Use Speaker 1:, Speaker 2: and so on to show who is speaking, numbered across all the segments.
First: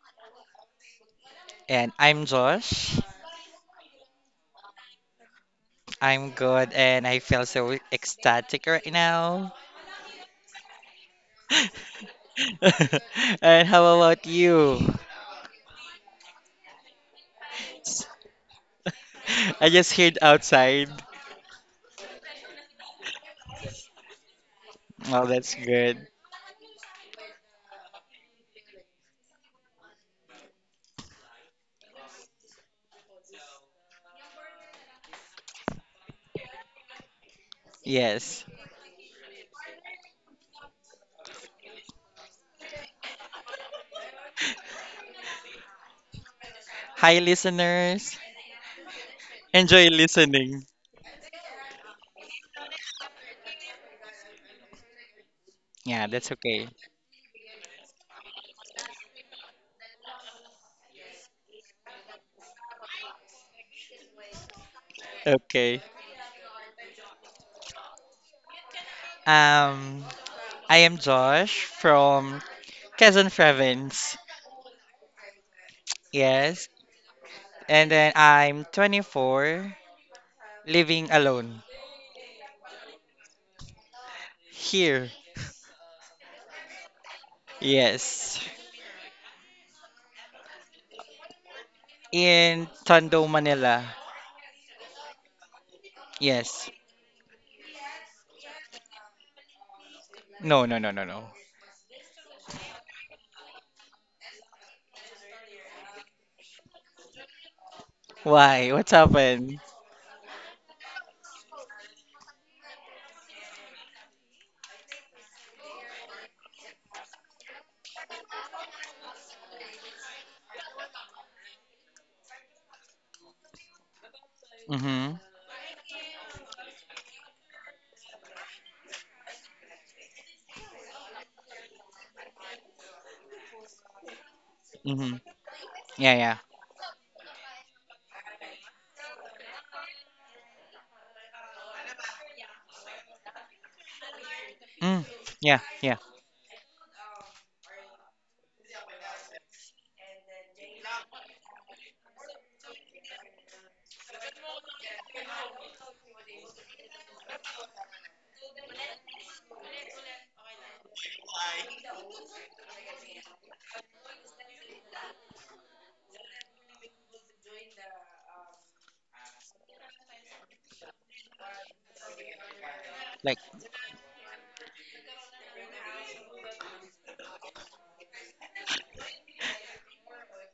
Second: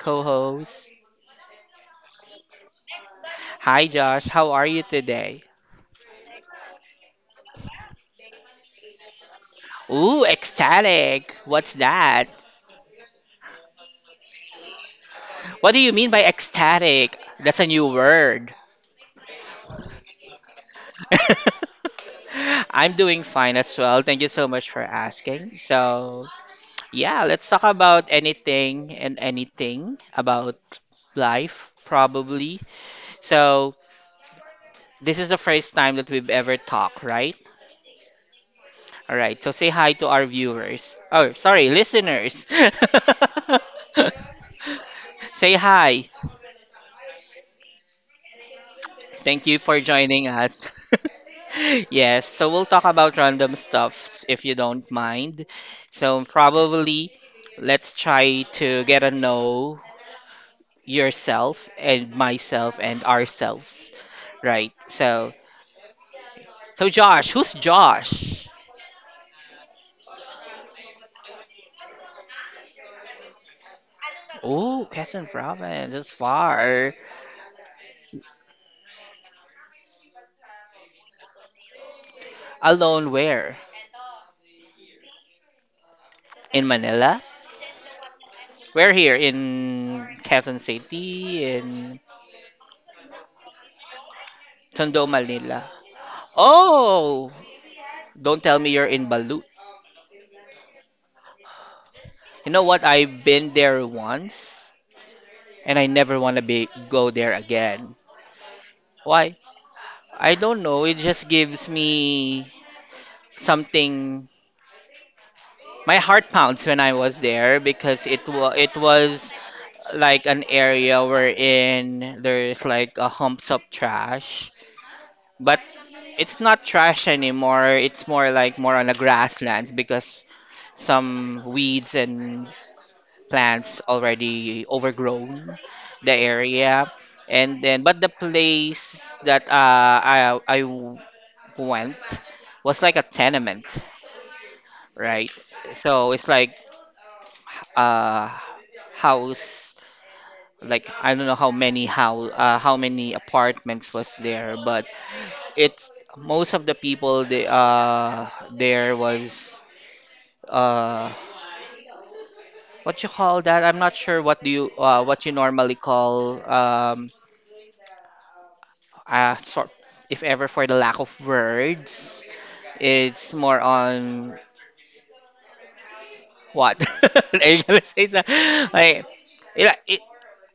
Speaker 1: co-host.
Speaker 2: And I'm Josh.
Speaker 1: Hi, Josh. How are you today?
Speaker 2: I'm good and I feel so ecstatic right now.
Speaker 1: Ooh, ecstatic. What's that?
Speaker 2: And how about you?
Speaker 1: What do you mean by ecstatic? That's a new word.
Speaker 2: I just heard outside.
Speaker 1: I'm doing fine as well. Thank you so much for
Speaker 2: Oh, that's
Speaker 1: asking.
Speaker 2: good.
Speaker 1: So, yeah, let's talk about anything and anything about life, probably. So, this is the first time that we've ever talked, right?
Speaker 2: Yes.
Speaker 1: All right, so say hi to our viewers. Oh, sorry, listeners. Say hi.
Speaker 2: Hi, listeners.
Speaker 1: Thank you for
Speaker 2: Enjoy
Speaker 1: joining
Speaker 2: listening.
Speaker 1: us. Yes, so we'll talk about random stuffs if you don't mind.
Speaker 2: Yeah,
Speaker 1: So
Speaker 2: that's okay.
Speaker 1: probably let's try to get to know yourself and myself and ourselves. Right. So
Speaker 2: Okay.
Speaker 1: so Josh, who's Josh?
Speaker 2: Um, I am Josh from Quezon Province.
Speaker 1: Oh, Quezon Province is
Speaker 2: Yes.
Speaker 1: far.
Speaker 2: And then I'm 24, living alone
Speaker 1: Alone where?
Speaker 2: here.
Speaker 1: In Manila?
Speaker 2: Yes.
Speaker 1: We're here in Quezon City, in
Speaker 2: In Tondo, Manila.
Speaker 1: Tondo, Manila.
Speaker 2: Yes.
Speaker 1: Oh, don't tell me you're in Balut.
Speaker 2: No, no, no, no, no.
Speaker 1: You know what? I've been there once, and I never want to be go there again.
Speaker 2: Why? What's
Speaker 1: Why?
Speaker 2: happened?
Speaker 1: I don't know. It just gives me something, my heart pounds when I was there because it was like an area wherein there's like a humps of trash,
Speaker 2: Mm-hmm.
Speaker 1: but it's not trash anymore. It's more like more on the grasslands because some weeds and plants already
Speaker 2: Mm-hmm.
Speaker 1: overgrown the
Speaker 2: Yeah, yeah.
Speaker 1: area. And then, but the place that I went was like a tenement,
Speaker 2: Mm.
Speaker 1: right?
Speaker 2: Yeah, yeah.
Speaker 1: So it's like uh house, like I don't know how many how many apartments was there, but it's most of the people they there was, uh what you call that, I'm not sure what do you, what you normally call, sort, if ever, for the lack of words, it's
Speaker 2: Like,
Speaker 1: more on what. Are you gonna like it,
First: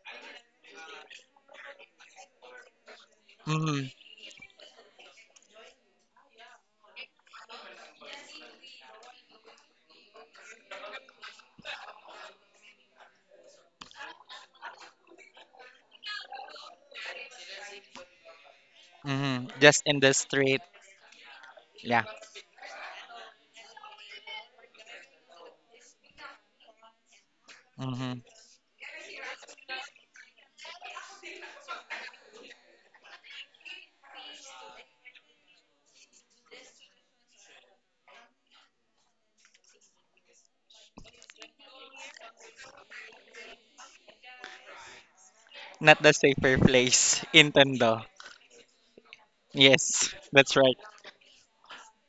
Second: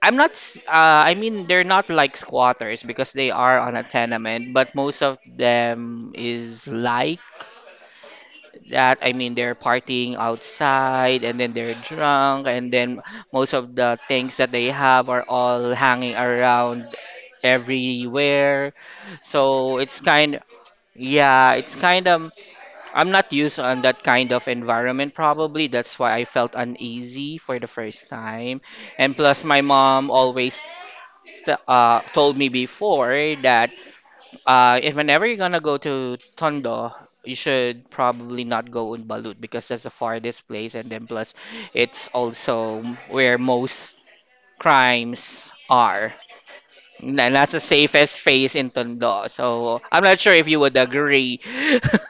Speaker 1: I'm not, I mean, they're not like squatters because they are on a
Speaker 2: mm-hmm.
Speaker 1: tenement, but most of them is like that. I mean, they're partying outside and then they're drunk, and then most of the things that they have are all hanging around everywhere.
Speaker 2: Mm-hmm.
Speaker 1: So
Speaker 2: Just in
Speaker 1: it's
Speaker 2: the
Speaker 1: kind
Speaker 2: street.
Speaker 1: yeah, it's
Speaker 2: Yeah.
Speaker 1: kind of, I'm not used on that kind of environment probably. That's why I felt uneasy for the first
Speaker 2: Mm-hmm.
Speaker 1: time. And plus, my mom always told me before that, if whenever you're gonna go to Tondo, you should probably not go on Balut because that's the farthest place, and then plus it's also where most crimes
Speaker 2: Not the
Speaker 1: are.
Speaker 2: safer place
Speaker 1: And
Speaker 2: in
Speaker 1: that's the
Speaker 2: Tondo.
Speaker 1: safest face in Tondo. So I'm
Speaker 2: Yes,
Speaker 1: not sure if
Speaker 2: that's
Speaker 1: you would
Speaker 2: right.
Speaker 1: agree.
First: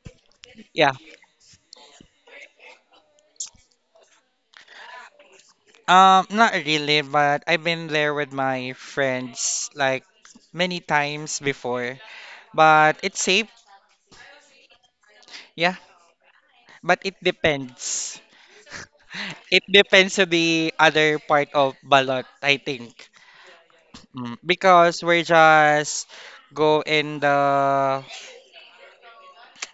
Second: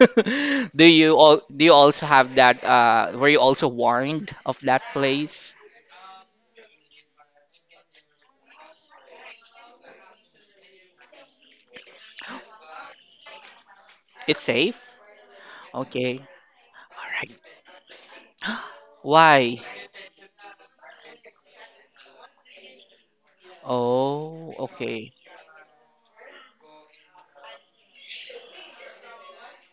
Speaker 2: Yeah.
Speaker 1: Do you also have that, were you also warned of that place?
Speaker 2: Not really, but I've been there with my friends like many times before. But it's safe.
Speaker 1: It's safe?
Speaker 2: Yeah.
Speaker 1: Okay.
Speaker 2: But
Speaker 1: All
Speaker 2: it
Speaker 1: right.
Speaker 2: depends.
Speaker 1: Why?
Speaker 2: It depends to the other part of ballot, I think. Mm,
Speaker 1: Oh,
Speaker 2: because
Speaker 1: okay.
Speaker 2: we're just go in the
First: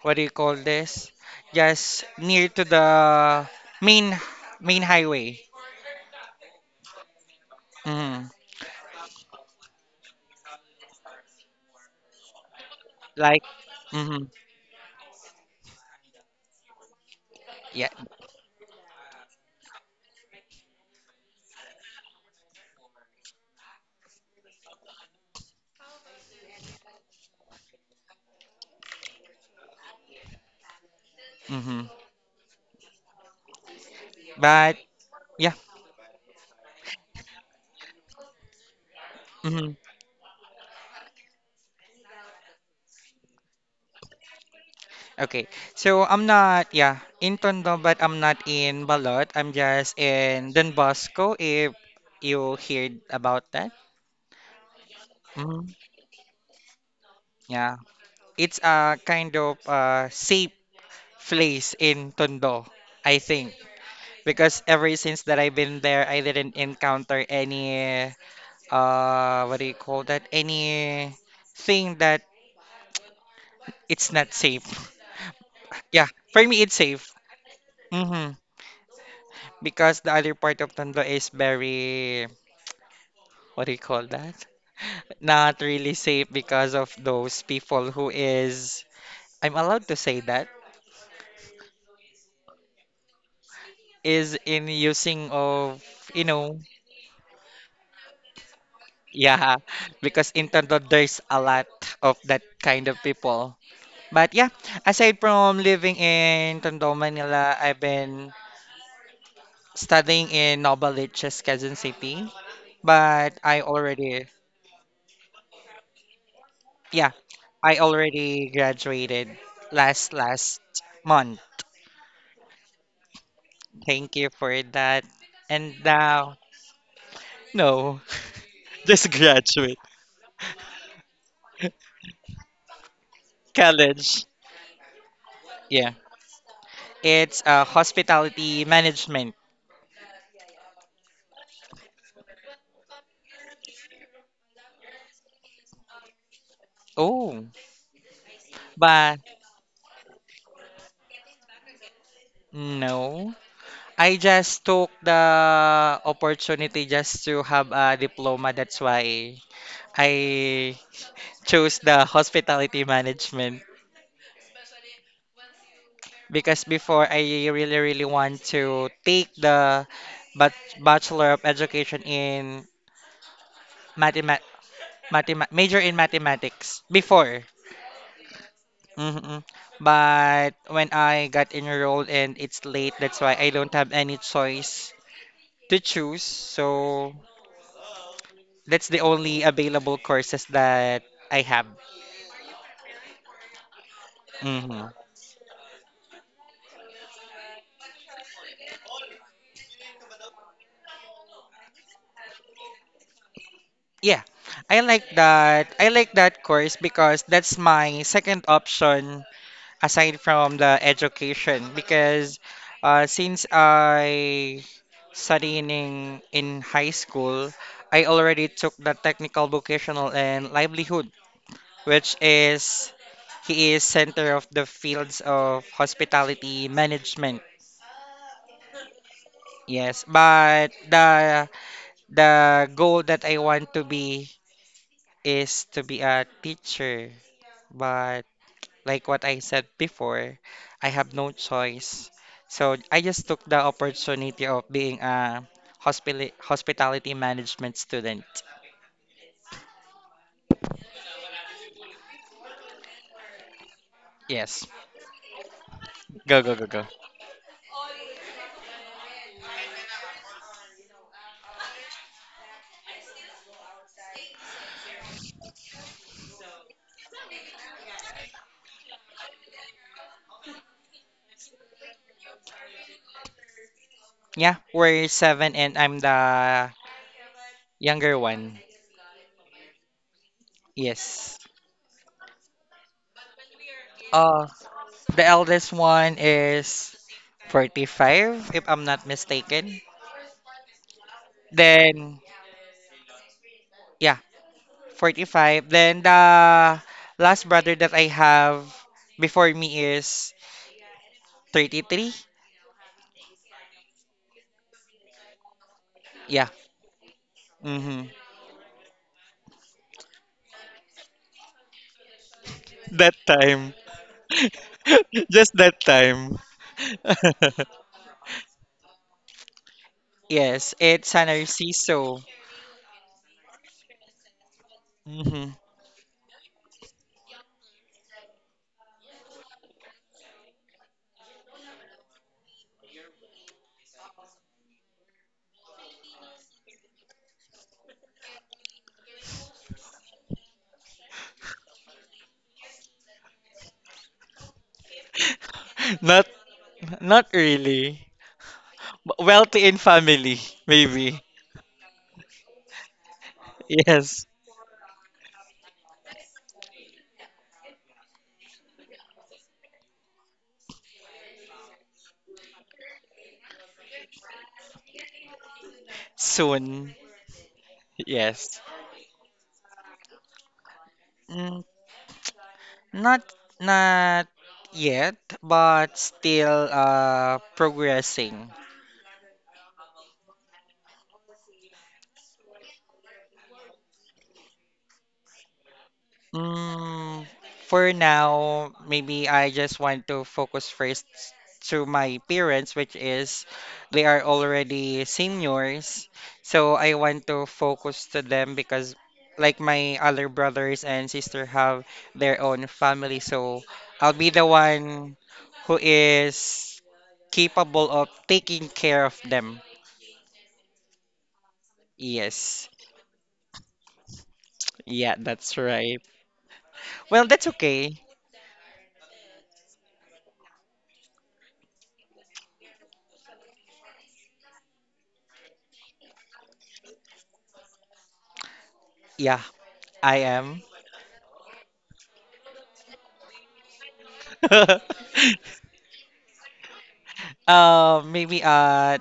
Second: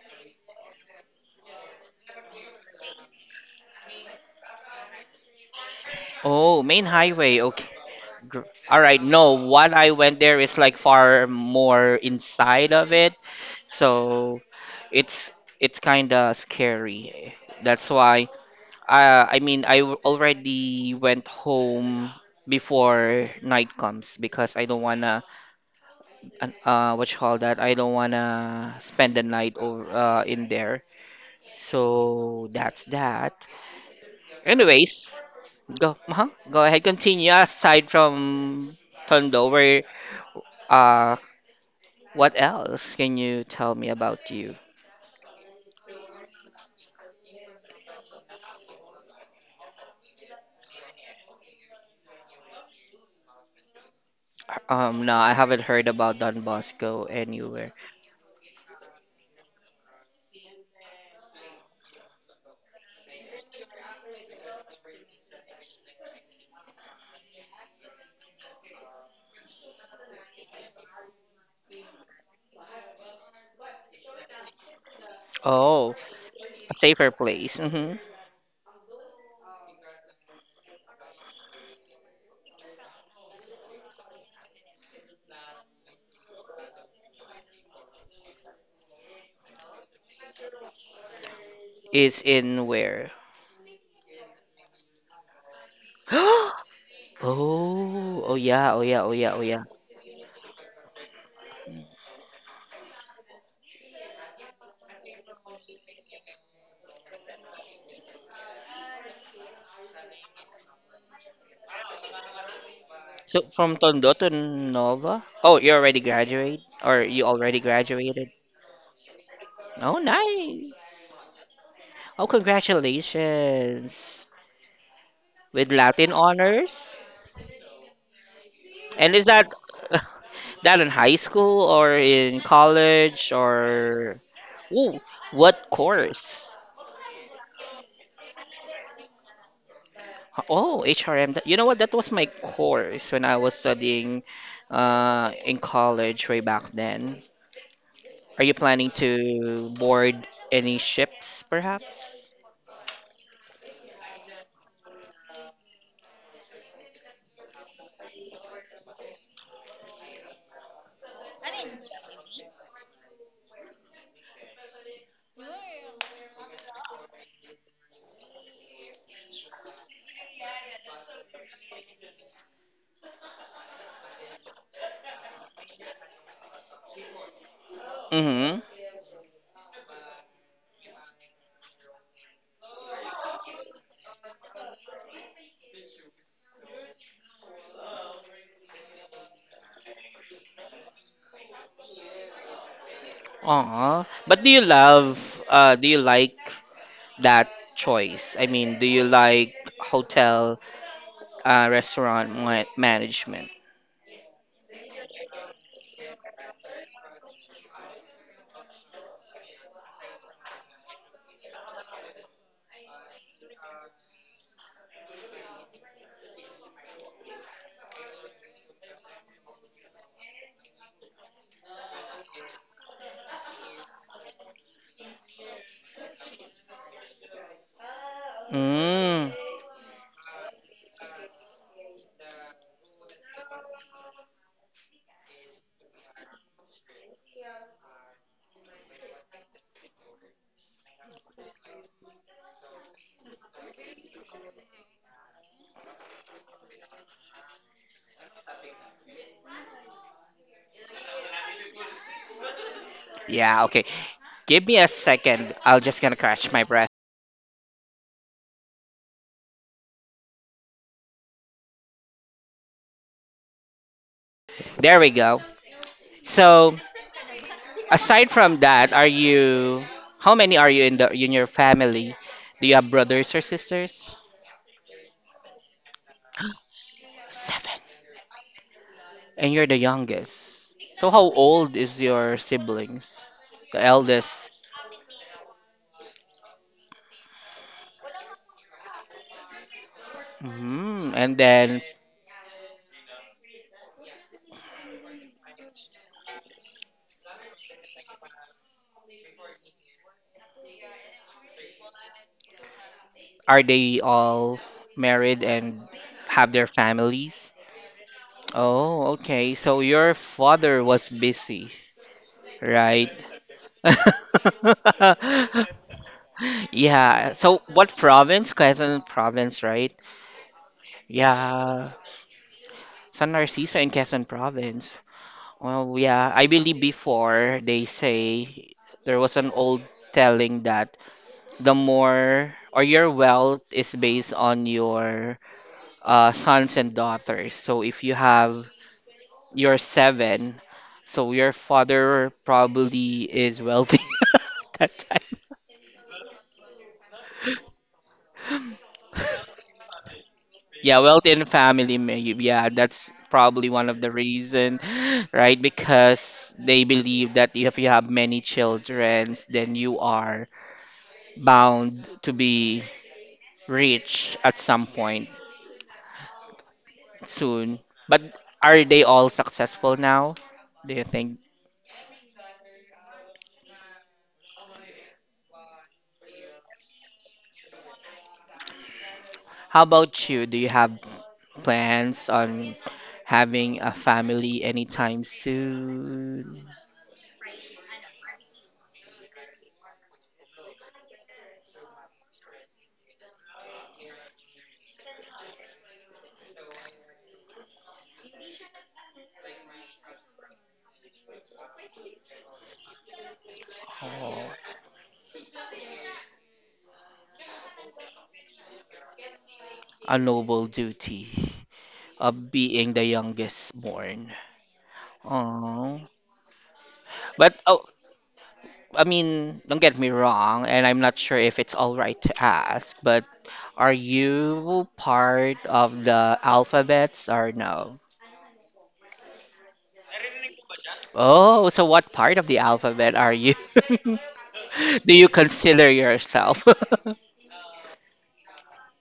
Speaker 2: what do you call this? Just near to the main main highway.
Speaker 1: Oh, main highway. Okay.
Speaker 2: hmm
Speaker 1: Gr- All right. No, what I went there is like far more inside of it.
Speaker 2: Like hmm
Speaker 1: So it's it's kind of scary.
Speaker 2: yeah.
Speaker 1: That's why, I mean I already went home before night comes because I don't wanna what you call that? I don't wanna spend the night over in there.
Speaker 2: hmm
Speaker 1: So that's that.
Speaker 2: But
Speaker 1: Anyways,
Speaker 2: yeah.
Speaker 1: Uh-huh. Go ahead, continue. Aside from Tondo,
Speaker 2: hmm
Speaker 1: where, uh, what else can you tell me about you?
Speaker 2: Okay. So I'm not yeah in Tondo, but I'm not in Balot. I'm just in Don Bosco. If you heard about that.
Speaker 1: No, I haven't
Speaker 2: hmm
Speaker 1: heard about Don Bosco anywhere.
Speaker 2: Yeah. It's a kind of safe place in Tondo, I think. Because ever since that I've been there, I didn't encounter any, what do you call that? Any thing that it's not safe.
Speaker 1: Oh,
Speaker 2: Yeah, for me,
Speaker 1: a
Speaker 2: it's
Speaker 1: safer
Speaker 2: safe.
Speaker 1: place. Mm-hmm.
Speaker 2: hmm Because the other part of Tondo is very, what do you call that? Not really safe because of those people who is, I'm allowed to say that,
Speaker 1: Is in where?
Speaker 2: is in using of, you know.
Speaker 1: Oh, oh yeah, oh yeah, oh yeah, oh
Speaker 2: Yeah,
Speaker 1: yeah.
Speaker 2: because in Tondo there's a lot of that kind of people. But yeah, aside from living in Tondo, Manila, I've been studying in Novaliches, Quezon City. But
Speaker 1: So
Speaker 2: I
Speaker 1: from Tondo
Speaker 2: already,
Speaker 1: to Nova? Oh, you already graduate, or
Speaker 2: yeah,
Speaker 1: you already
Speaker 2: I
Speaker 1: graduated?
Speaker 2: already graduated
Speaker 1: Oh,
Speaker 2: last
Speaker 1: nice.
Speaker 2: month.
Speaker 1: Oh,
Speaker 2: Thank you
Speaker 1: congratulations
Speaker 2: for that.
Speaker 1: with
Speaker 2: And
Speaker 1: Latin
Speaker 2: now,
Speaker 1: honors.
Speaker 2: no, just
Speaker 1: And is that
Speaker 2: graduate
Speaker 1: that in high school or in college or
Speaker 2: college.
Speaker 1: ooh, what
Speaker 2: Yeah,
Speaker 1: course?
Speaker 2: it's hospitality management.
Speaker 1: Oh, HRM. You know what? That was my course when I was studying, in college way back then.
Speaker 2: Oh,
Speaker 1: Are you planning
Speaker 2: but
Speaker 1: to board any ships, perhaps?
Speaker 2: no, I just took the opportunity just to have a diploma. That's why I chose the hospitality management because before I really, really want to take the but Bachelor of Education in mathemat mathema major in mathematics before.
Speaker 1: Mm-hmm.
Speaker 2: hmm But when I got enrolled and it's late, that's why I don't have any choice to choose. So that's the only available courses that I have.
Speaker 1: Aw. But
Speaker 2: hmm
Speaker 1: do you like that choice? I mean, do you like hotel, restaurant management?
Speaker 2: Yeah, I like that. I like that course because that's my second option aside from the education. Because since I studying in high school, I already took the technical vocational and livelihood, which is he is center of the fields of hospitality management.
Speaker 1: Mm,
Speaker 2: Yes, but the goal that I want to be is to be a teacher, but like what I said before, I have no choice. So I just took the opportunity of being a hospitality management student.
Speaker 1: yeah, okay. Give
Speaker 2: Yes.
Speaker 1: me a second. I'll just gonna
Speaker 2: Go,
Speaker 1: catch
Speaker 2: go,
Speaker 1: my
Speaker 2: go, go.
Speaker 1: breath. There we go. So, aside from that, are you how many are you in the in your family? Do you have brothers or sisters?
Speaker 2: Yeah, we're seven and I'm the
Speaker 1: Seven.
Speaker 2: younger one.
Speaker 1: And you're the youngest. So how
Speaker 2: Yes.
Speaker 1: old is your siblings? The
Speaker 2: Uh,
Speaker 1: eldest.
Speaker 2: the eldest one is 45, if I'm not mistaken.
Speaker 1: Hmm. And then
Speaker 2: Then, yeah, 45. Then the last brother that I have before me is 33.
Speaker 1: are they all married and
Speaker 2: Yeah.
Speaker 1: have their families?
Speaker 2: Mm-hmm.
Speaker 1: Oh, okay. So your father was busy, right?
Speaker 2: That time. Just that time.
Speaker 1: Yeah. So what province? Quezon province, right?
Speaker 2: Yes, it's an
Speaker 1: Yeah.
Speaker 2: Narciso.
Speaker 1: San Narciso in Quezon province.
Speaker 2: Mm-hmm.
Speaker 1: Well, yeah, I believe before they say there was an old telling that the more or your wealth is based on your, sons and daughters. So if you have your seven, so your father probably is wealthy at that time.
Speaker 2: Not not really. Wealthy in family,
Speaker 1: Yeah,
Speaker 2: maybe.
Speaker 1: wealth in family, maybe. Yeah, that's probably one of the
Speaker 2: Yes.
Speaker 1: reason, right? Because they believe that if you have many children, then you are bound to be rich at some point
Speaker 2: Soon.
Speaker 1: soon. But
Speaker 2: Yes.
Speaker 1: are they all successful now? Do you think?
Speaker 2: Mm, not not yet, but still progressing.
Speaker 1: How about you? Do you have plans on having a family anytime soon?
Speaker 2: Mm, for now, maybe I just want to focus first to my parents, which is they are already seniors. So I want to focus to them because like my other brothers and sister have their own family. So I'll be the
Speaker 1: Oh,
Speaker 2: one who is capable of taking care of them.
Speaker 1: a noble duty of
Speaker 2: Yes.
Speaker 1: being the youngest born.
Speaker 2: Yeah, that's
Speaker 1: Oh.
Speaker 2: right. Well, that's
Speaker 1: But oh,
Speaker 2: okay.
Speaker 1: I mean, don't get me wrong, and I'm not sure if it's all right to ask, but are you part of the alphabets or no?
Speaker 2: Yeah, I am.
Speaker 1: Oh, so what part of the alphabet are you? Do you consider yourself?
Speaker 2: Maybe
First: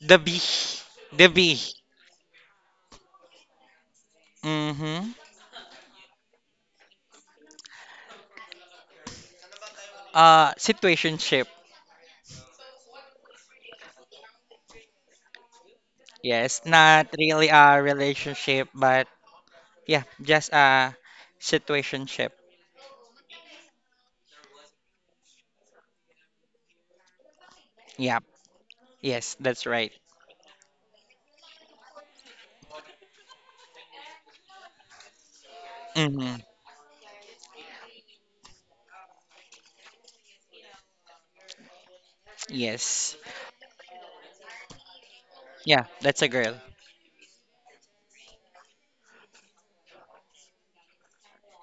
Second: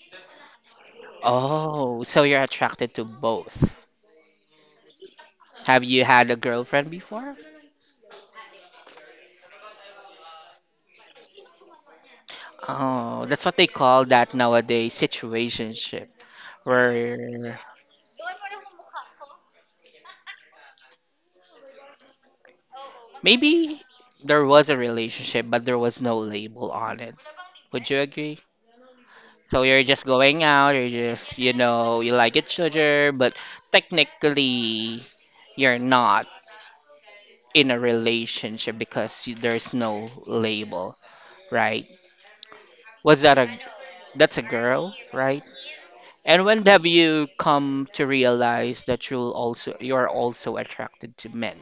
Speaker 2: the B, the B.
Speaker 1: Oh, so you're attracted to both.
Speaker 2: Mm-hmm.
Speaker 1: Have you had a girlfriend before?
Speaker 2: Situationship.
Speaker 1: Oh, that's what they call that nowadays, situationship,
Speaker 2: Yes, not really
Speaker 1: where
Speaker 2: a relationship, but yeah, just a situationship.
Speaker 1: maybe there was a relationship, but there was no label on it. Would you
Speaker 2: Yeah.
Speaker 1: agree?
Speaker 2: Yes,
Speaker 1: So
Speaker 2: that's
Speaker 1: you're
Speaker 2: right.
Speaker 1: just going out, you're just, you like each other, but technically you're not
Speaker 2: Mm-hmm.
Speaker 1: in a relationship because there's no label, right?
Speaker 2: Yes.
Speaker 1: Was that a That's a girl, right?
Speaker 2: Yeah, that's a
Speaker 1: And
Speaker 2: girl.
Speaker 1: when have you come to realize that you're also attracted to men?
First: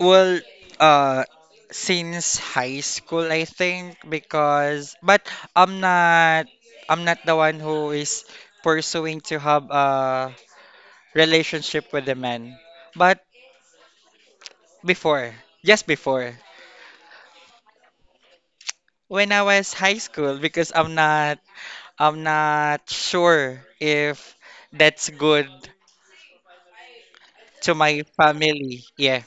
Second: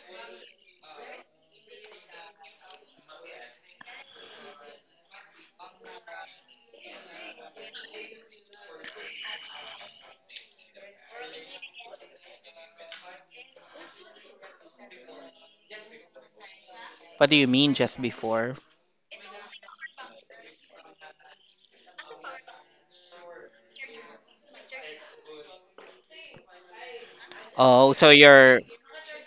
Speaker 2: Well, uh, since high school, I think, because but I'm not I'm not the one who is pursuing to have a relationship with a man. But before. Just before.
Speaker 1: What do you mean just before?
Speaker 2: When I was high school because I'm not sure if that's good to my
Speaker 1: Oh,
Speaker 2: family. Yeah.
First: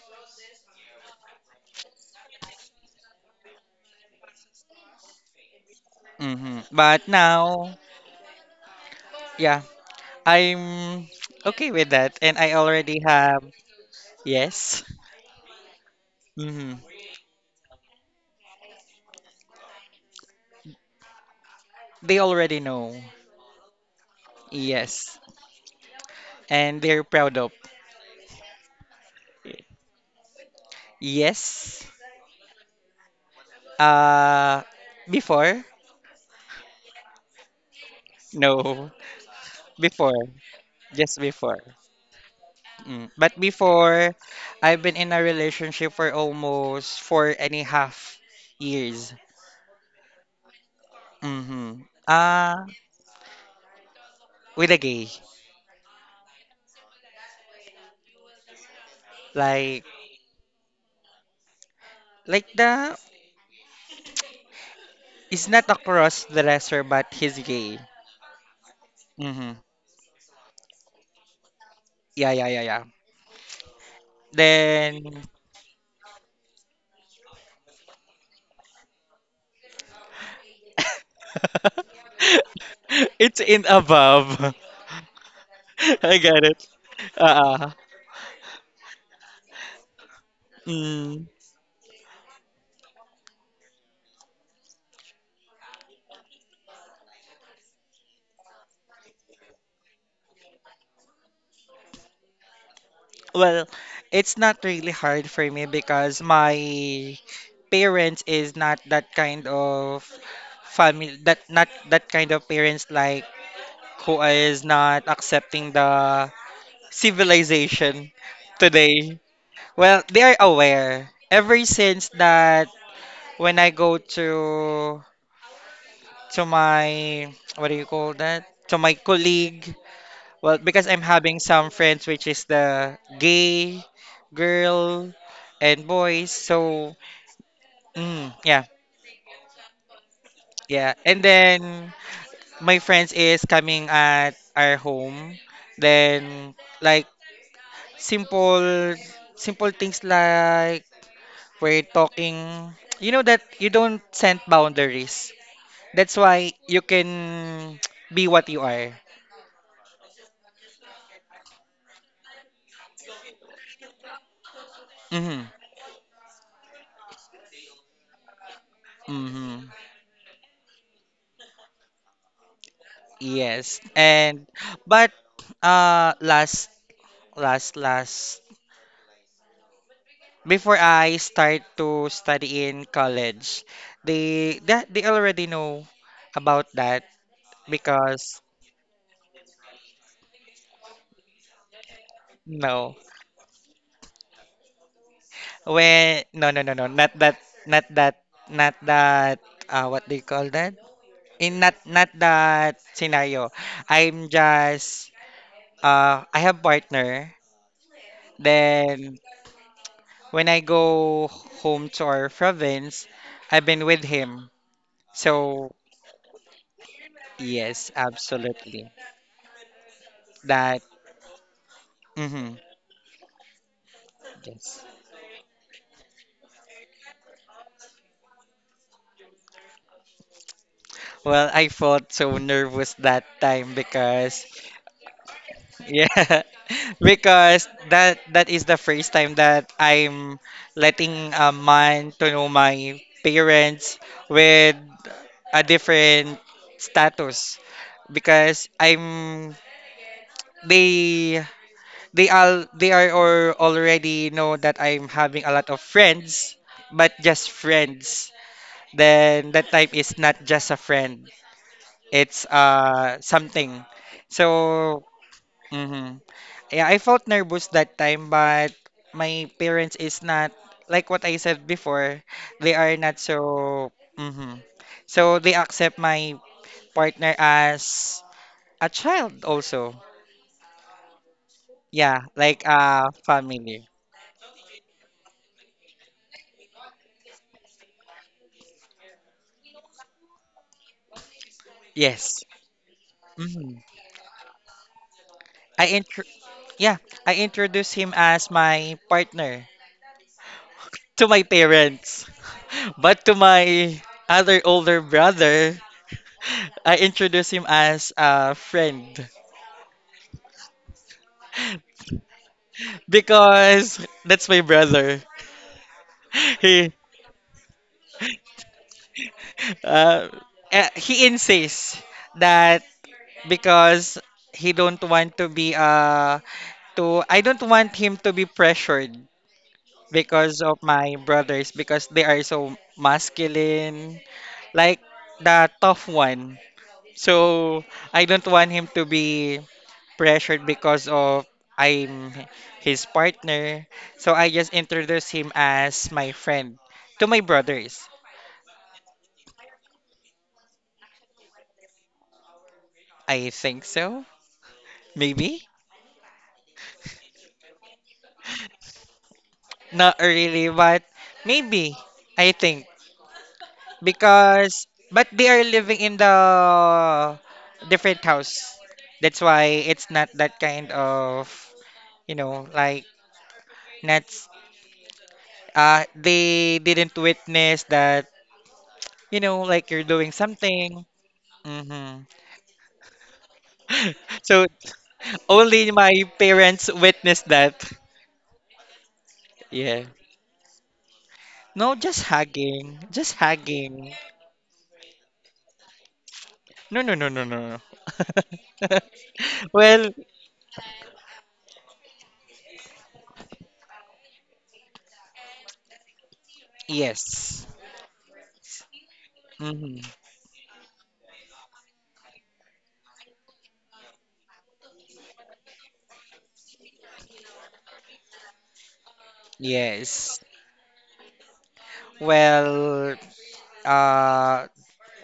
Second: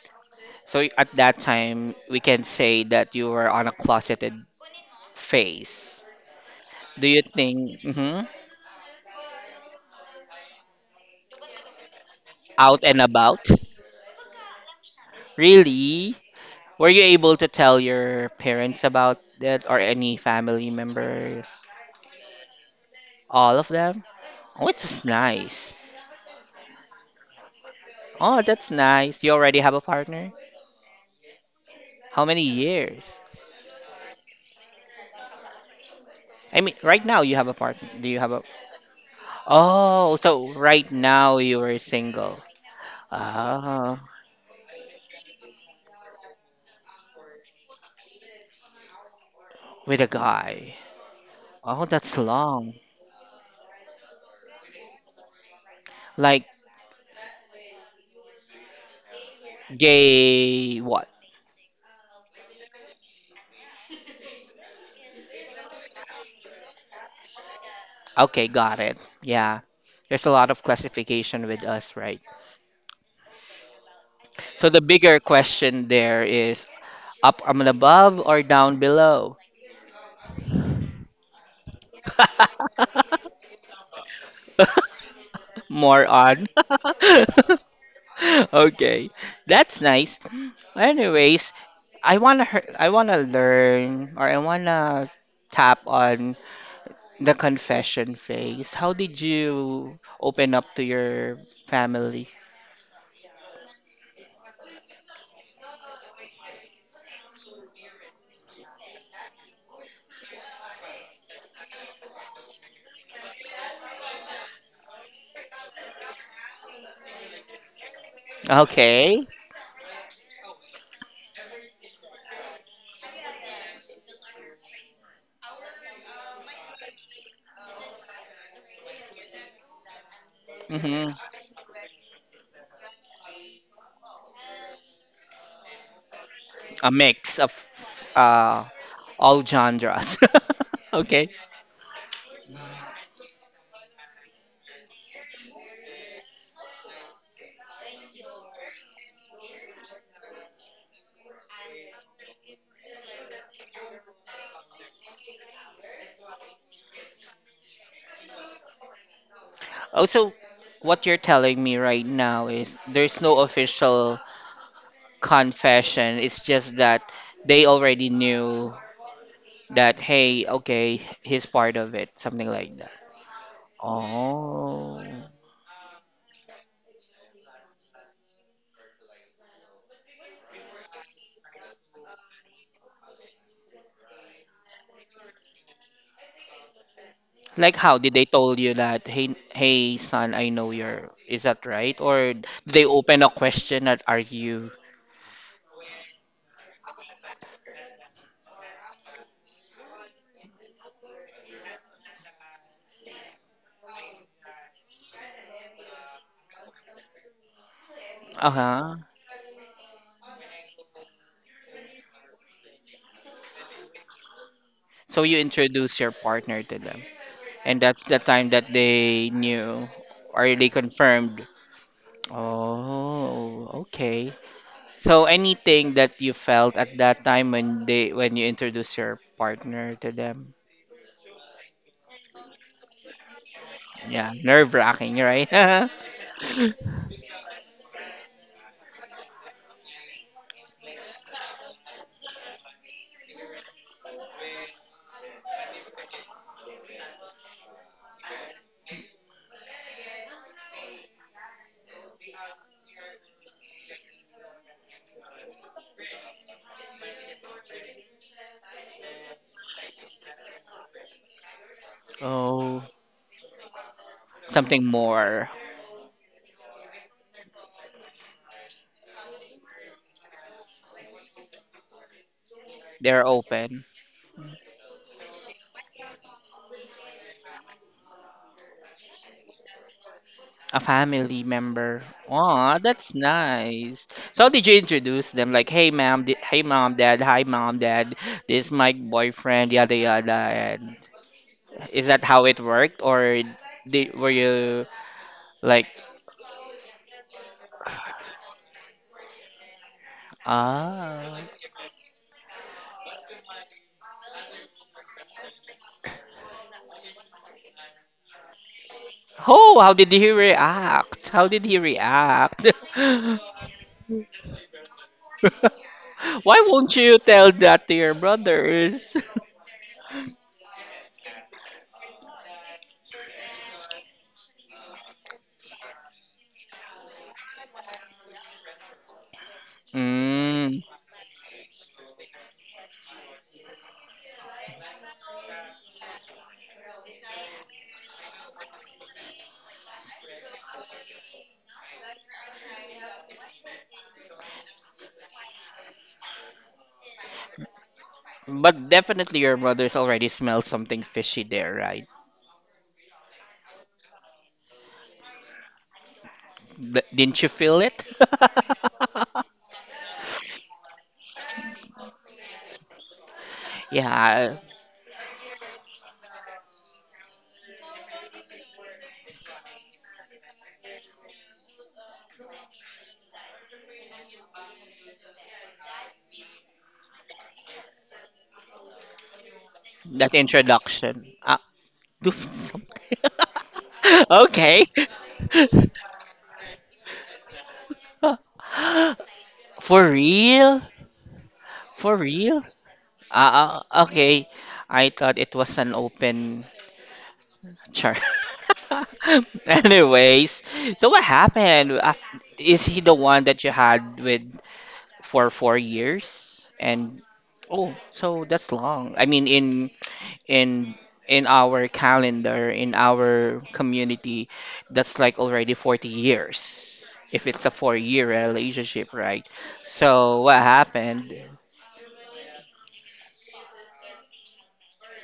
Speaker 1: so at that time, we can say that you were on a closeted phase.
Speaker 2: But
Speaker 1: Do you
Speaker 2: now,
Speaker 1: think, mhm,
Speaker 2: yeah, I'm okay with that and I
Speaker 1: out
Speaker 2: already
Speaker 1: and
Speaker 2: have
Speaker 1: about?
Speaker 2: yes.
Speaker 1: Really?
Speaker 2: hmm
Speaker 1: Were you able to tell your parents about that or any family members?
Speaker 2: They already know.
Speaker 1: All of them? Oh, it was
Speaker 2: Yes.
Speaker 1: nice.
Speaker 2: And they're proud of.
Speaker 1: Oh, that's nice. You already have a partner?
Speaker 2: Yes.
Speaker 1: How many years?
Speaker 2: Uh before?
Speaker 1: I mean, right now you have a partner. Do you have a.
Speaker 2: No. Before.
Speaker 1: Oh, so right
Speaker 2: Just
Speaker 1: now
Speaker 2: before.
Speaker 1: you are single.
Speaker 2: Mm. But
Speaker 1: Ah,
Speaker 2: before, I've been in a relationship for almost 4.5 years.
Speaker 1: with a guy.
Speaker 2: Mm-hmm.
Speaker 1: Oh, that's long.
Speaker 2: With a gay.
Speaker 1: Like
Speaker 2: Like,
Speaker 1: gay what?
Speaker 2: like the, it's not a cross-dresser, but he's gay.
Speaker 1: Okay, got it.
Speaker 2: Mm-hmm.
Speaker 1: Yeah. There's a lot of classification with us, right?
Speaker 2: Yeah, yeah, yeah, yeah.
Speaker 1: So the
Speaker 2: Then,
Speaker 1: bigger question there is up, and above or down below?
Speaker 2: it's in above.
Speaker 1: More
Speaker 2: I got
Speaker 1: on.
Speaker 2: it. Uh-uh.
Speaker 1: Okay. That's nice.
Speaker 2: Mm.
Speaker 1: Anyways, I wanna learn, or I wanna tap on the confession phase. How did you open up to your family?
Speaker 2: Well, it's not really hard for me because my parents is not that kind of family that not that kind of parents like who is not accepting the civilization today.
Speaker 1: Okay.
Speaker 2: Well, they are aware ever since that when I go to my what do you call that? To my colleague. Well, because I'm
Speaker 1: hmm
Speaker 2: having some friends which is the gay girl and boys.
Speaker 1: A
Speaker 2: So,
Speaker 1: mix of,
Speaker 2: mm,
Speaker 1: uh,
Speaker 2: yeah,
Speaker 1: all genres.
Speaker 2: yeah. And
Speaker 1: Okay.
Speaker 2: then my friends is coming at our home. Then like simple simple things like we're talking. You know that you don't set boundaries. That's why you can be what you are.
Speaker 1: Also, what you're telling me right now is there's no official
Speaker 2: Mhm.
Speaker 1: confession. It's just that they already knew
Speaker 2: Mhm.
Speaker 1: that, hey, okay, he's part of it, something like that.
Speaker 2: Yes. And
Speaker 1: Oh.
Speaker 2: but uh last last before I start to study in college, they that they already know about that
Speaker 1: Like how did they
Speaker 2: because
Speaker 1: told you that, hey, hey, son, I know you're. Is that right? Or did they
Speaker 2: no
Speaker 1: open a question that are you?
Speaker 2: when no, no, no, no, not that not that not that what do you call that in not not that scenario. I'm just I have partner
Speaker 1: Uh huh.
Speaker 2: then when I go home to our province I've been with him
Speaker 1: So you
Speaker 2: so
Speaker 1: introduce your partner to them. And
Speaker 2: yes
Speaker 1: that's the time that
Speaker 2: absolutely
Speaker 1: they knew or they
Speaker 2: that.
Speaker 1: confirmed.
Speaker 2: hmm
Speaker 1: Oh, okay.
Speaker 2: Yes.
Speaker 1: So anything that you felt at that time when you introduce your partner to them?
Speaker 2: Well, I felt so nervous that time
Speaker 1: Yeah,
Speaker 2: because
Speaker 1: nerve-wracking, right?
Speaker 2: yeah, because that is the first time that I'm letting a man to know my parents with a different status because I'm they they all they are or already know that I'm having a lot of friends, but just friends. Then that type is not just a friend. It's
Speaker 1: Oh,
Speaker 2: something.
Speaker 1: something
Speaker 2: So,
Speaker 1: more.
Speaker 2: hmm yeah, I felt nervous that time, but my parents is not like what I said before. They are not
Speaker 1: They're open.
Speaker 2: so. hmm So they accept my partner as a child also.
Speaker 1: A family member.
Speaker 2: Yeah, like
Speaker 1: Aw,
Speaker 2: a
Speaker 1: that's
Speaker 2: family.
Speaker 1: nice. So how did you introduce them? Like, hey mom, dad, hi mom, dad. This is my boyfriend, yada yada. And is that
Speaker 2: Yes.
Speaker 1: how it worked, or
Speaker 2: hmm
Speaker 1: were you like,
Speaker 2: I intro yeah, I introduced him as my partner
Speaker 1: ah,
Speaker 2: to my parents, but to my other older brother, I introduce him as a friend
Speaker 1: oh, how did he react? How did he react?
Speaker 2: because that's my brother.
Speaker 1: Why
Speaker 2: He
Speaker 1: won't you tell that to your brothers?
Speaker 2: uh, he insists that because he don't want to be to I don't want him to be pressured because
Speaker 1: Mm,
Speaker 2: of my brothers because they are so masculine like the tough one. So I don't want him to be pressured because of I'm his partner. So I just introduced him as my friend to my brothers.
Speaker 1: but definitely your brothers already smelled something fishy there, right?
Speaker 2: I think so. Maybe.
Speaker 1: Didn't you feel it?
Speaker 2: Not really, but maybe. I think.
Speaker 1: Yeah,
Speaker 2: Because, but they are living in the different house. That's why it's not that kind of, you know, like, not, s- they didn't witness that, you know, like you're doing
Speaker 1: that
Speaker 2: something.
Speaker 1: introduction. Ah,
Speaker 2: Mm-hmm.
Speaker 1: do something.
Speaker 2: So
Speaker 1: Okay.
Speaker 2: only my parents witnessed that.
Speaker 1: For
Speaker 2: Yeah.
Speaker 1: real?
Speaker 2: No,
Speaker 1: For
Speaker 2: just
Speaker 1: real?
Speaker 2: hugging. Just
Speaker 1: Ah, ah,
Speaker 2: hugging.
Speaker 1: okay. I thought it was an open
Speaker 2: No, no, no, no, no. No.
Speaker 1: chart.
Speaker 2: Well,
Speaker 1: Anyways, so what happened? Is he the one that you had with for 4 years? And
Speaker 2: yes.
Speaker 1: oh, so that's long. I mean,
Speaker 2: hmm
Speaker 1: in in our calendar, in our community, that's like already 40 years. If it's a four-year relationship, right?
Speaker 2: Yes.
Speaker 1: So what happened?
Speaker 2: Well, uh,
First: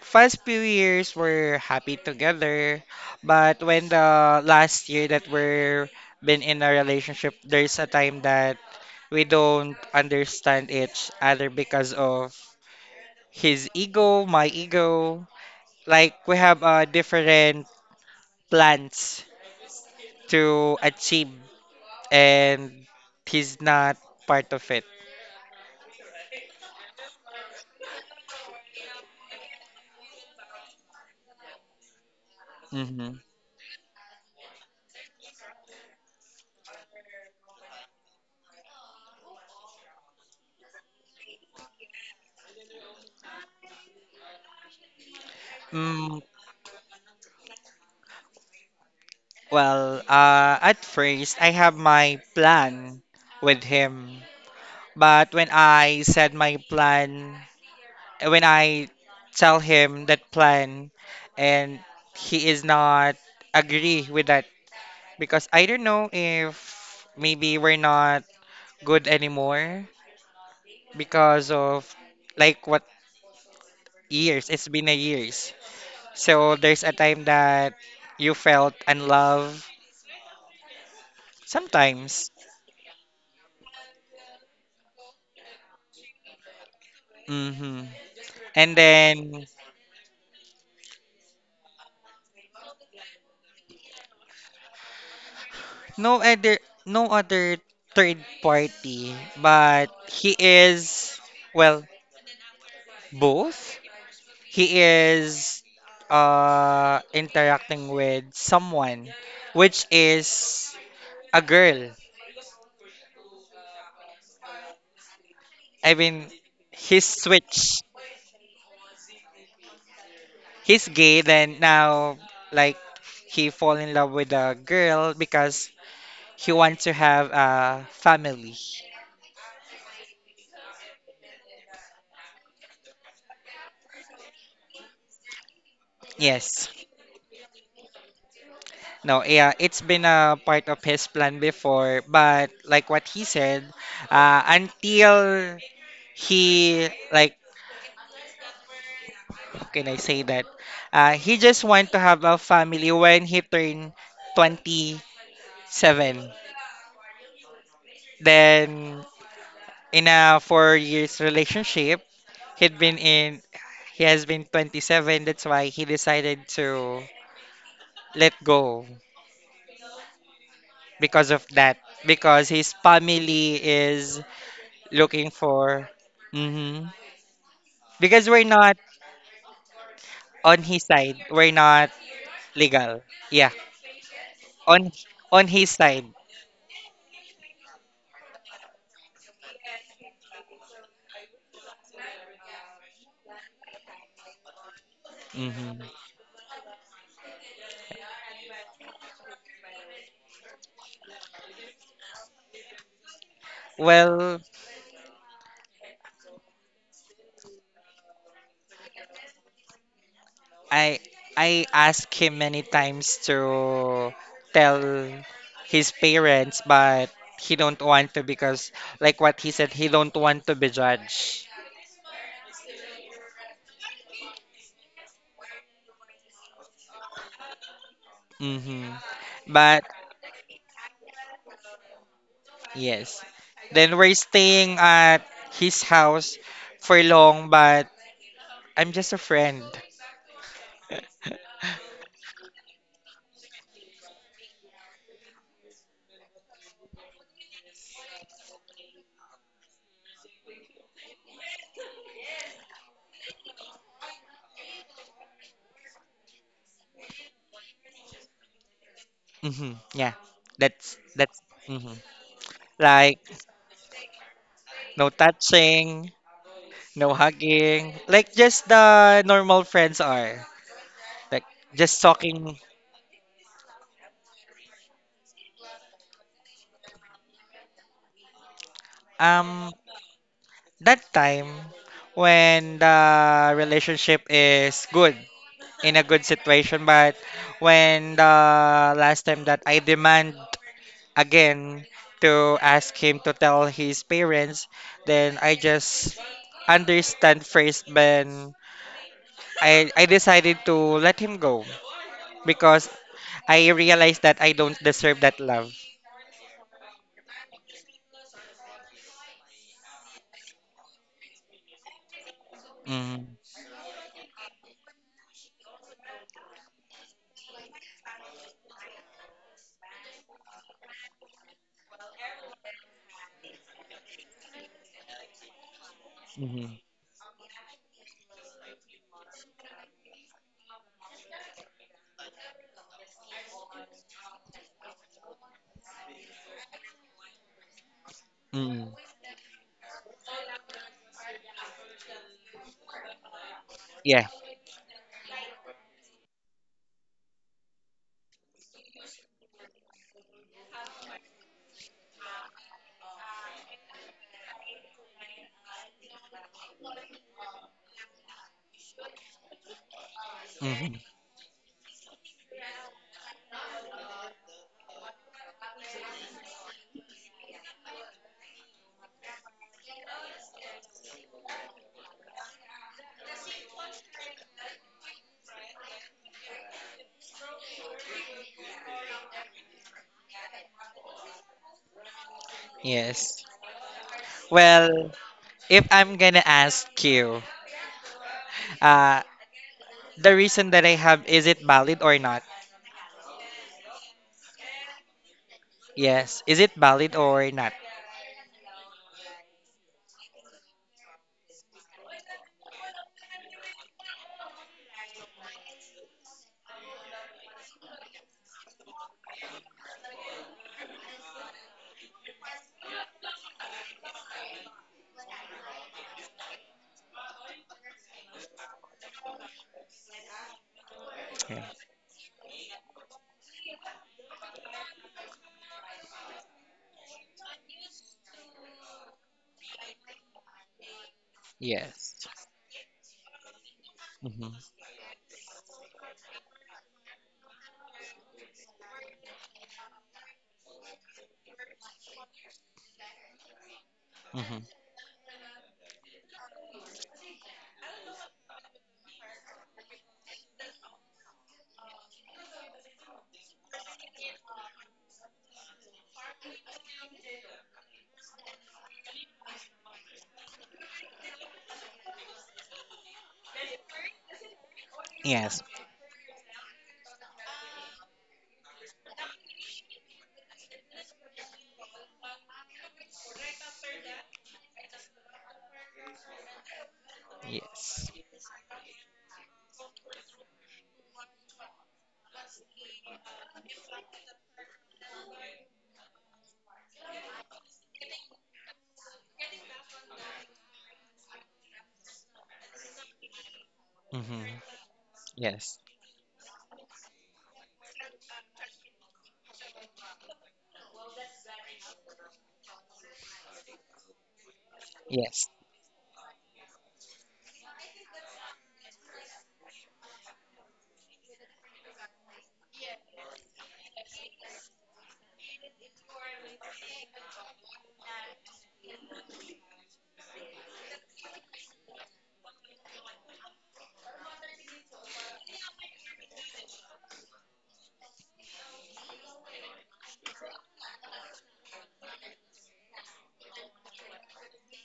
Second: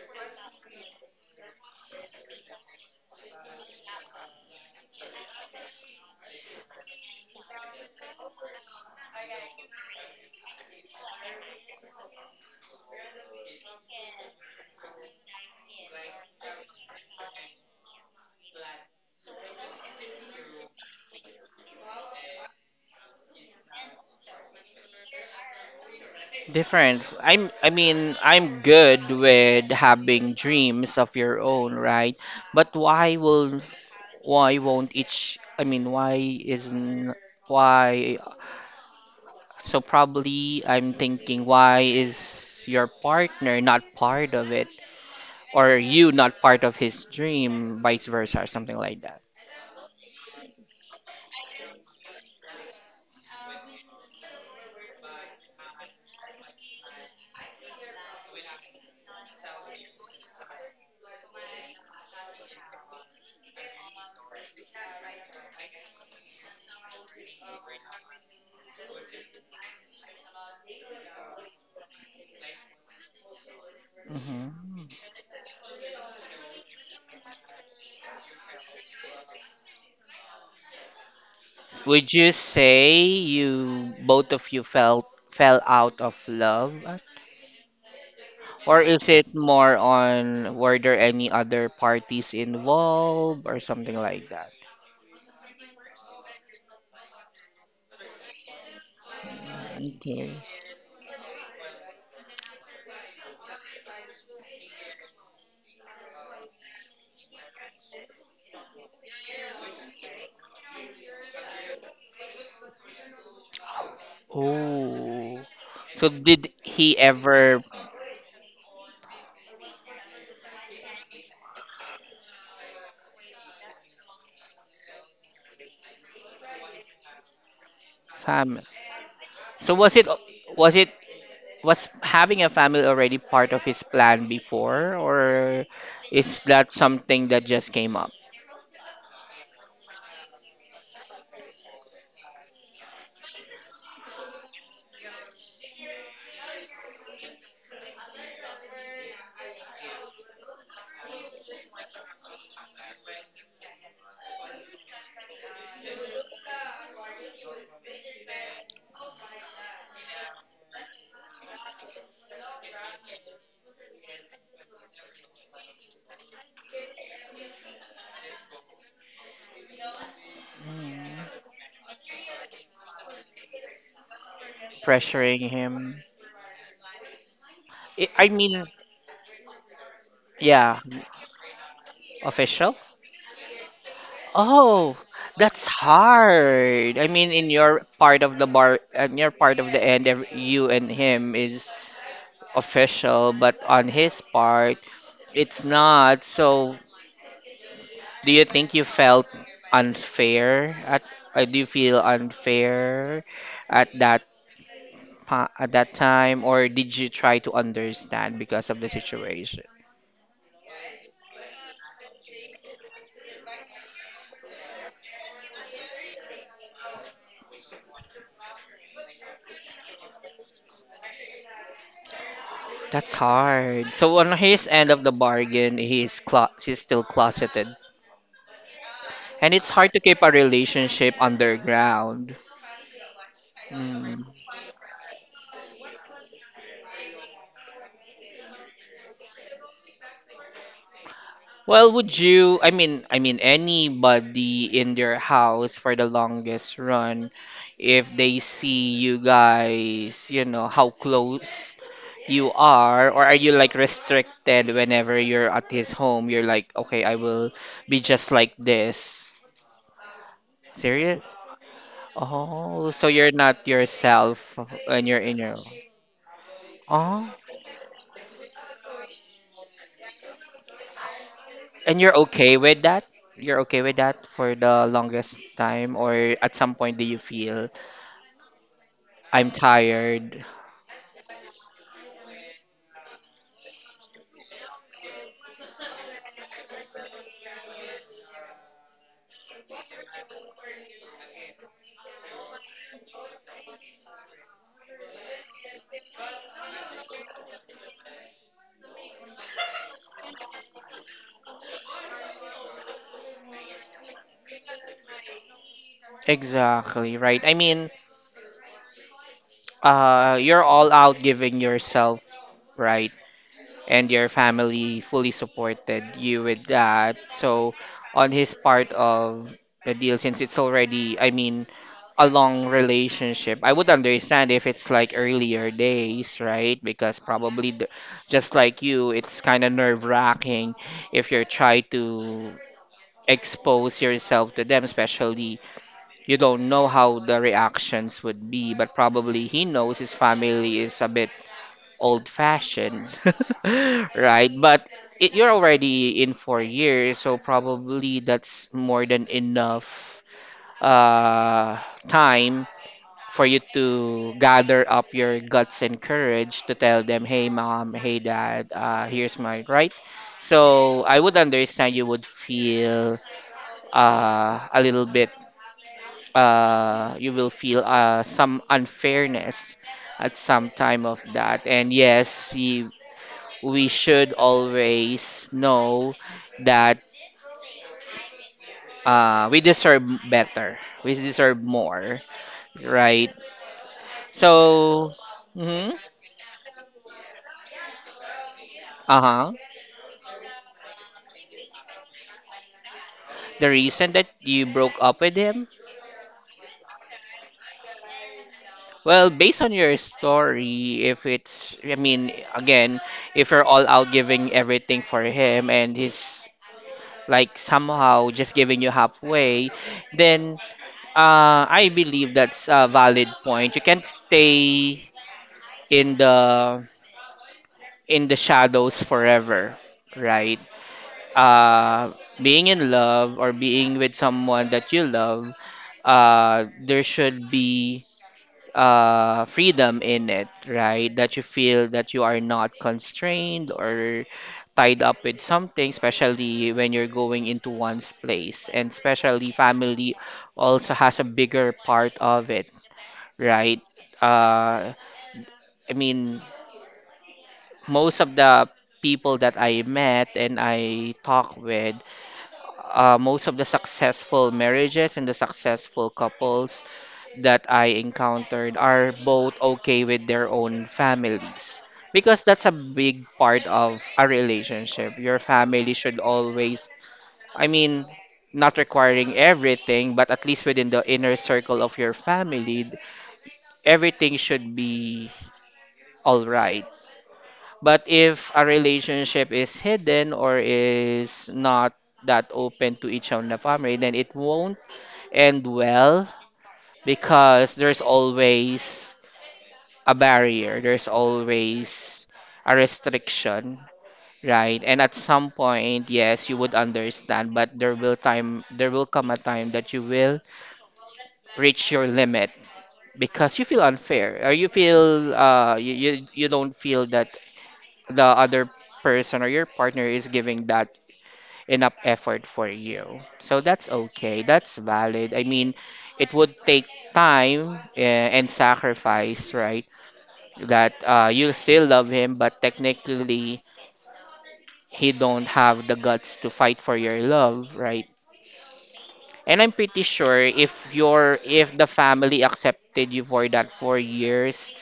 Speaker 2: first few years we're happy together, but when the last year that we're been in a relationship, there's a time that we don't understand each other because of his ego, my ego. Like we have different plans to achieve, and he's not part of it.
Speaker 1: Different. I mean, I'm good with having dreams of your own, right? But
Speaker 2: hmm
Speaker 1: why won't, each I mean, why isn't why so probably I'm thinking, why is your partner not part of it? Or you
Speaker 2: Mm,
Speaker 1: not part of his dream, vice versa, or something like that.
Speaker 2: well, at first, I have my plan with him. But when I said my plan, when I tell him that plan, and he is not agree with that because I don't know if maybe we're not good anymore because of like what
Speaker 1: hmm
Speaker 2: years. It's been a years. So there's a time that you felt unloved
Speaker 1: Would
Speaker 2: sometimes.
Speaker 1: you say you both of you felt fell out of love,
Speaker 2: Mm-hmm. And
Speaker 1: or is it
Speaker 2: then
Speaker 1: more on were there any other parties involved or something like that?
Speaker 2: no other no other third party, but
Speaker 1: Okay.
Speaker 2: he is well both. He is interacting with someone which is a girl.
Speaker 1: Oh,
Speaker 2: I
Speaker 1: so
Speaker 2: mean
Speaker 1: did he
Speaker 2: his
Speaker 1: ever
Speaker 2: switch. He's gay then now like he fall in love with a girl because he wants to have a family.
Speaker 1: fam? So was it was having a family already part of his plan before, or is
Speaker 2: Yes.
Speaker 1: that something that just came up?
Speaker 2: No, yeah, it's been a part of his plan before, but like what he said, until he like how can I say that, he just want to have a family when he turned 27, then in a 4 years relationship he'd been in, he has been 27. That's why he decided to let go because
Speaker 1: Hmm.
Speaker 2: of that. Because his family is looking
Speaker 1: Pressuring
Speaker 2: for,
Speaker 1: him.
Speaker 2: hmm
Speaker 1: I
Speaker 2: because we're
Speaker 1: mean,
Speaker 2: not on
Speaker 1: yeah,
Speaker 2: his side. We're not
Speaker 1: official.
Speaker 2: legal. Yeah, on
Speaker 1: Oh, that's
Speaker 2: his side.
Speaker 1: hard. I mean, in your part of the bar, in your part of the end, you and him is official, but on his part, it's
Speaker 2: hmm
Speaker 1: not. So do you think you felt unfair at do you feel unfair at that
Speaker 2: Well,
Speaker 1: at that time, or did you try to understand because of the situation?
Speaker 2: I I asked him many times to tell his parents, but he don't want to because like what he said, he don't want to be judged.
Speaker 1: That's hard. So on his end of the bargain, he's still closeted.
Speaker 2: hmm
Speaker 1: And it's
Speaker 2: But
Speaker 1: hard to keep a relationship underground.
Speaker 2: yes. Then we're
Speaker 1: Mm.
Speaker 2: staying at his house for long, but I'm just a friend.
Speaker 1: Well, would you, I mean anybody in their house for the longest run, if they see you guys, you know, how close you are, or are you like restricted whenever you're at his home? You're like, okay, I will be just like this.
Speaker 2: Yeah. That's
Speaker 1: Serious?
Speaker 2: that's hmm
Speaker 1: Oh, so
Speaker 2: like
Speaker 1: you're not yourself when
Speaker 2: no
Speaker 1: you're in your
Speaker 2: touching, no
Speaker 1: Oh,
Speaker 2: hugging, like just the normal friends are. Like just
Speaker 1: and you're
Speaker 2: talking.
Speaker 1: okay with that? You're okay with that for the longest time, or at some point do you feel? I'm
Speaker 2: Um,
Speaker 1: tired.
Speaker 2: that time when the relationship is good, in a good situation, but when the last time that I demand again to ask him to tell his parents, then I just understand first, then I decided to let him go because I realized that I don't deserve that love.
Speaker 1: Exactly, right. I mean, you're all out giving yourself, right?
Speaker 2: Mm-hmm.
Speaker 1: And your family fully supported you with that. So, on his part of the deal, since it's already, I mean, a long relationship, I would understand if it's like earlier days,
Speaker 2: Mm-hmm.
Speaker 1: right? Because probably, the, just like you, it's kind of nerve-wracking if you're trying to expose yourself to them, especially you don't know how the reactions would be, but
Speaker 2: Mm-hmm.
Speaker 1: probably he knows his family is a bit old fashioned,
Speaker 2: Yeah.
Speaker 1: right? But it, you're already in 4 years, so probably that's more than enough uh, time for you to gather up your guts and courage to tell them, hey, mom, hey, dad, here's my right.
Speaker 2: Mm-hmm.
Speaker 1: So I would understand you would feel a little bit you will feel some unfairness at some time of that. And yes, we should always know that we deserve better. We deserve more, right?
Speaker 2: Yes. Well,
Speaker 1: So,
Speaker 2: if
Speaker 1: mhm,
Speaker 2: I'm gonna ask you, uh,
Speaker 1: uh-huh.
Speaker 2: the reason that I have, is it valid or not?
Speaker 1: The reason that you broke up with him?
Speaker 2: Yes. Is it valid or not?
Speaker 1: Well, based on your story, if it's, I mean, again, if you're all out giving everything for him and he's like somehow just giving you halfway, then I believe that's a valid point. You can't stay in the in the shadows forever, right?
Speaker 2: Yeah.
Speaker 1: Uh, Being in love or being with someone that you love, there should be freedom in it, right? That you feel that you
Speaker 2: Yes.
Speaker 1: are not constrained or
Speaker 2: Mm-hmm.
Speaker 1: tied up with something, especially when you're going into one's place. And especially family also has a bigger part of it, right?
Speaker 2: Mm-hmm.
Speaker 1: Uh, I mean, most of the people that I met and I talk with most of the successful marriages and the successful couples that I encountered are both okay with their own families. Because that's a big part of a relationship. Your
Speaker 2: Yes.
Speaker 1: family should always, I mean, not requiring everything, but at least within the inner circle of your family, everything should be all right. But
Speaker 2: Yes.
Speaker 1: if a relationship is hidden or is not that open to each other in the family, then it won't end well because there's always a barrier, there's always a restriction,
Speaker 2: Mm-hmm.
Speaker 1: right? And at some
Speaker 2: Yes.
Speaker 1: point, yes, you would understand, but there will come a time that you will reach your limit because you feel unfair or you feel
Speaker 2: Yes.
Speaker 1: you don't feel that the other person or your partner is giving that enough effort for you. So that's okay. That's valid. I mean, it would take time and sacrifice, right? That you still love him, but technically he don't have the guts to fight for your love, right? And I'm pretty sure if the family accepted you for that 4 years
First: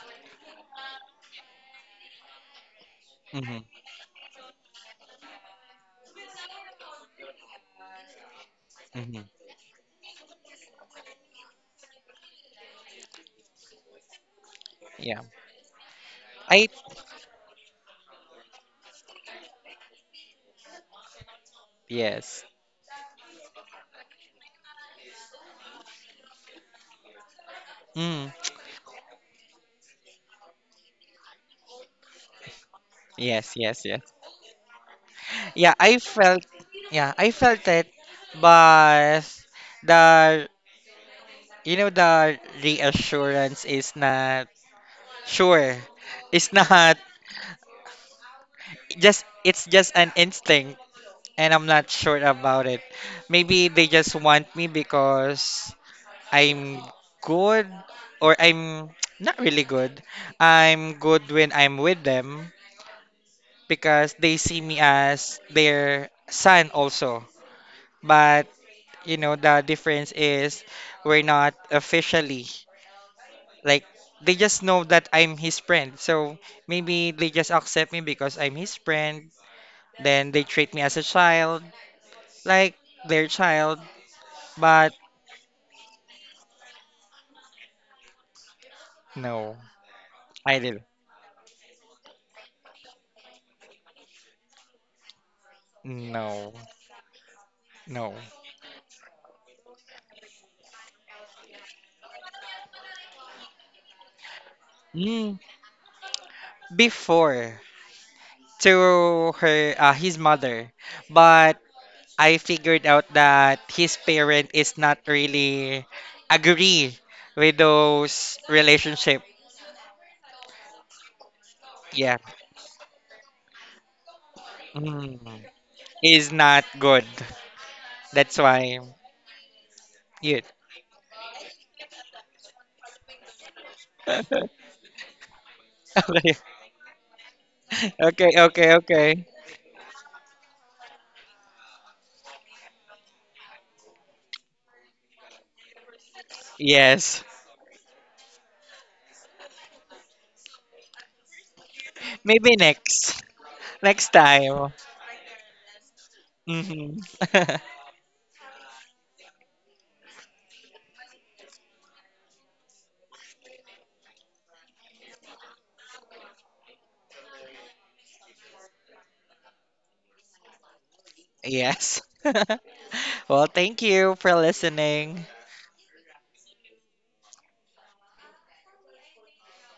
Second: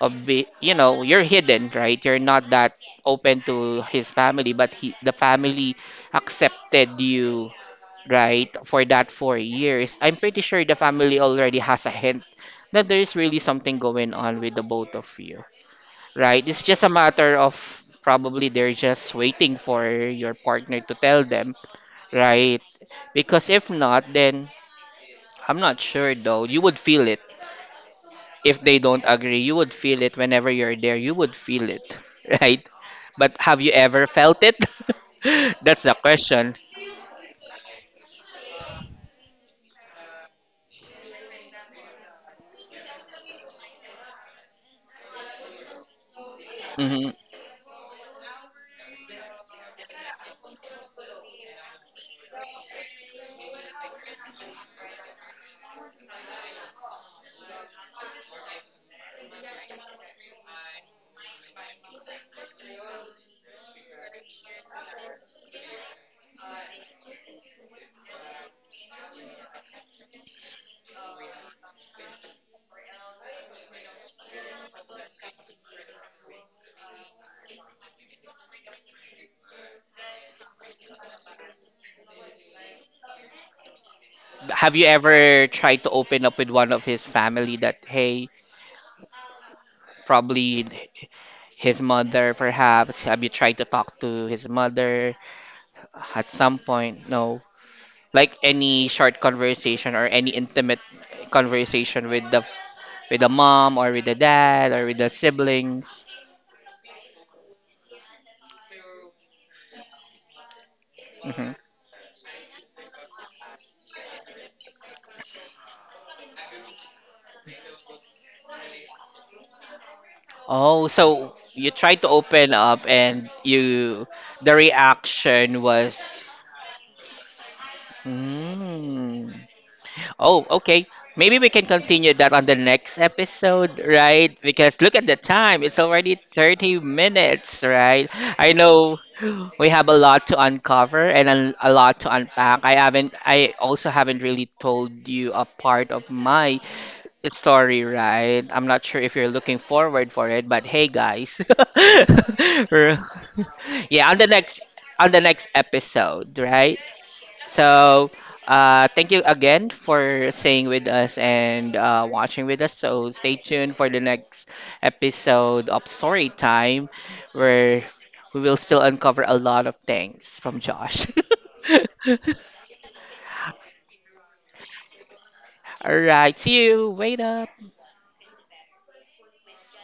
Speaker 1: of be, you know, you're hidden, right? You're not that open
Speaker 2: Mm-hmm.
Speaker 1: to his family, but he the family accepted you right, for that
Speaker 2: Mm-hmm.
Speaker 1: 4 years, I'm pretty sure the family already has a hint that there is really something going on with the both of
Speaker 2: Yeah.
Speaker 1: you, right?
Speaker 2: I
Speaker 1: It's just a matter of probably they're just waiting for your partner to tell them,
Speaker 2: yes.
Speaker 1: right? Because if not, then I'm not sure though. You would feel it
Speaker 2: Mm.
Speaker 1: if they don't agree. You would feel it whenever you're there. You would feel it, right? But
Speaker 2: Yes,
Speaker 1: have you
Speaker 2: yes,
Speaker 1: ever
Speaker 2: yes.
Speaker 1: felt it?
Speaker 2: Yeah,
Speaker 1: That's the
Speaker 2: I felt
Speaker 1: question.
Speaker 2: yeah, I felt it, but the you know the reassurance is not sure. It's not
Speaker 1: Mhm.
Speaker 2: just it's just an instinct and I'm not sure about it. Maybe they just want me because I'm good or I'm not really good. I'm good when I'm with them because they see me as their son also. But you know the difference is we're not officially like they just know that I'm his friend. So maybe they just accept me because I'm his friend. Then they treat me as a child like their child,
Speaker 1: Have you
Speaker 2: but
Speaker 1: ever tried to open up with one of his family that, hey,
Speaker 2: no, I
Speaker 1: probably
Speaker 2: did
Speaker 1: his mother, perhaps? Have you tried to talk to his mother at
Speaker 2: no,
Speaker 1: some point? No.
Speaker 2: no.
Speaker 1: Like any short conversation or any intimate conversation with the mom or with the dad or with the
Speaker 2: Mm,
Speaker 1: siblings.
Speaker 2: before to her, his mother,
Speaker 1: Hmm.
Speaker 2: but I figured out that his parent is not really agree with those relationship.
Speaker 1: Oh, so you tried to
Speaker 2: Yeah,
Speaker 1: open up and you the
Speaker 2: mm,
Speaker 1: reaction was,
Speaker 2: is not good. That's why
Speaker 1: mm.
Speaker 2: you.
Speaker 1: Oh, okay. Maybe we can continue that on the next episode, right? Because look at the time. It's already
Speaker 2: Okay,
Speaker 1: 30 minutes, right? I know
Speaker 2: okay.
Speaker 1: we have a lot to uncover and a lot to unpack. I also haven't really told you a part of my
Speaker 2: Yes,
Speaker 1: story, right? I'm not sure if you're looking forward for it, but hey guys.
Speaker 2: maybe
Speaker 1: Yeah,
Speaker 2: next
Speaker 1: on the next
Speaker 2: time.
Speaker 1: episode, right?
Speaker 2: hmm
Speaker 1: So, thank you again for staying with us and watching with us. So, stay tuned for the next episode of Story Time, where we will still uncover a lot of things from Josh.
Speaker 2: Yes. Well, thank you for listening.
Speaker 1: All right, see you. Wait up.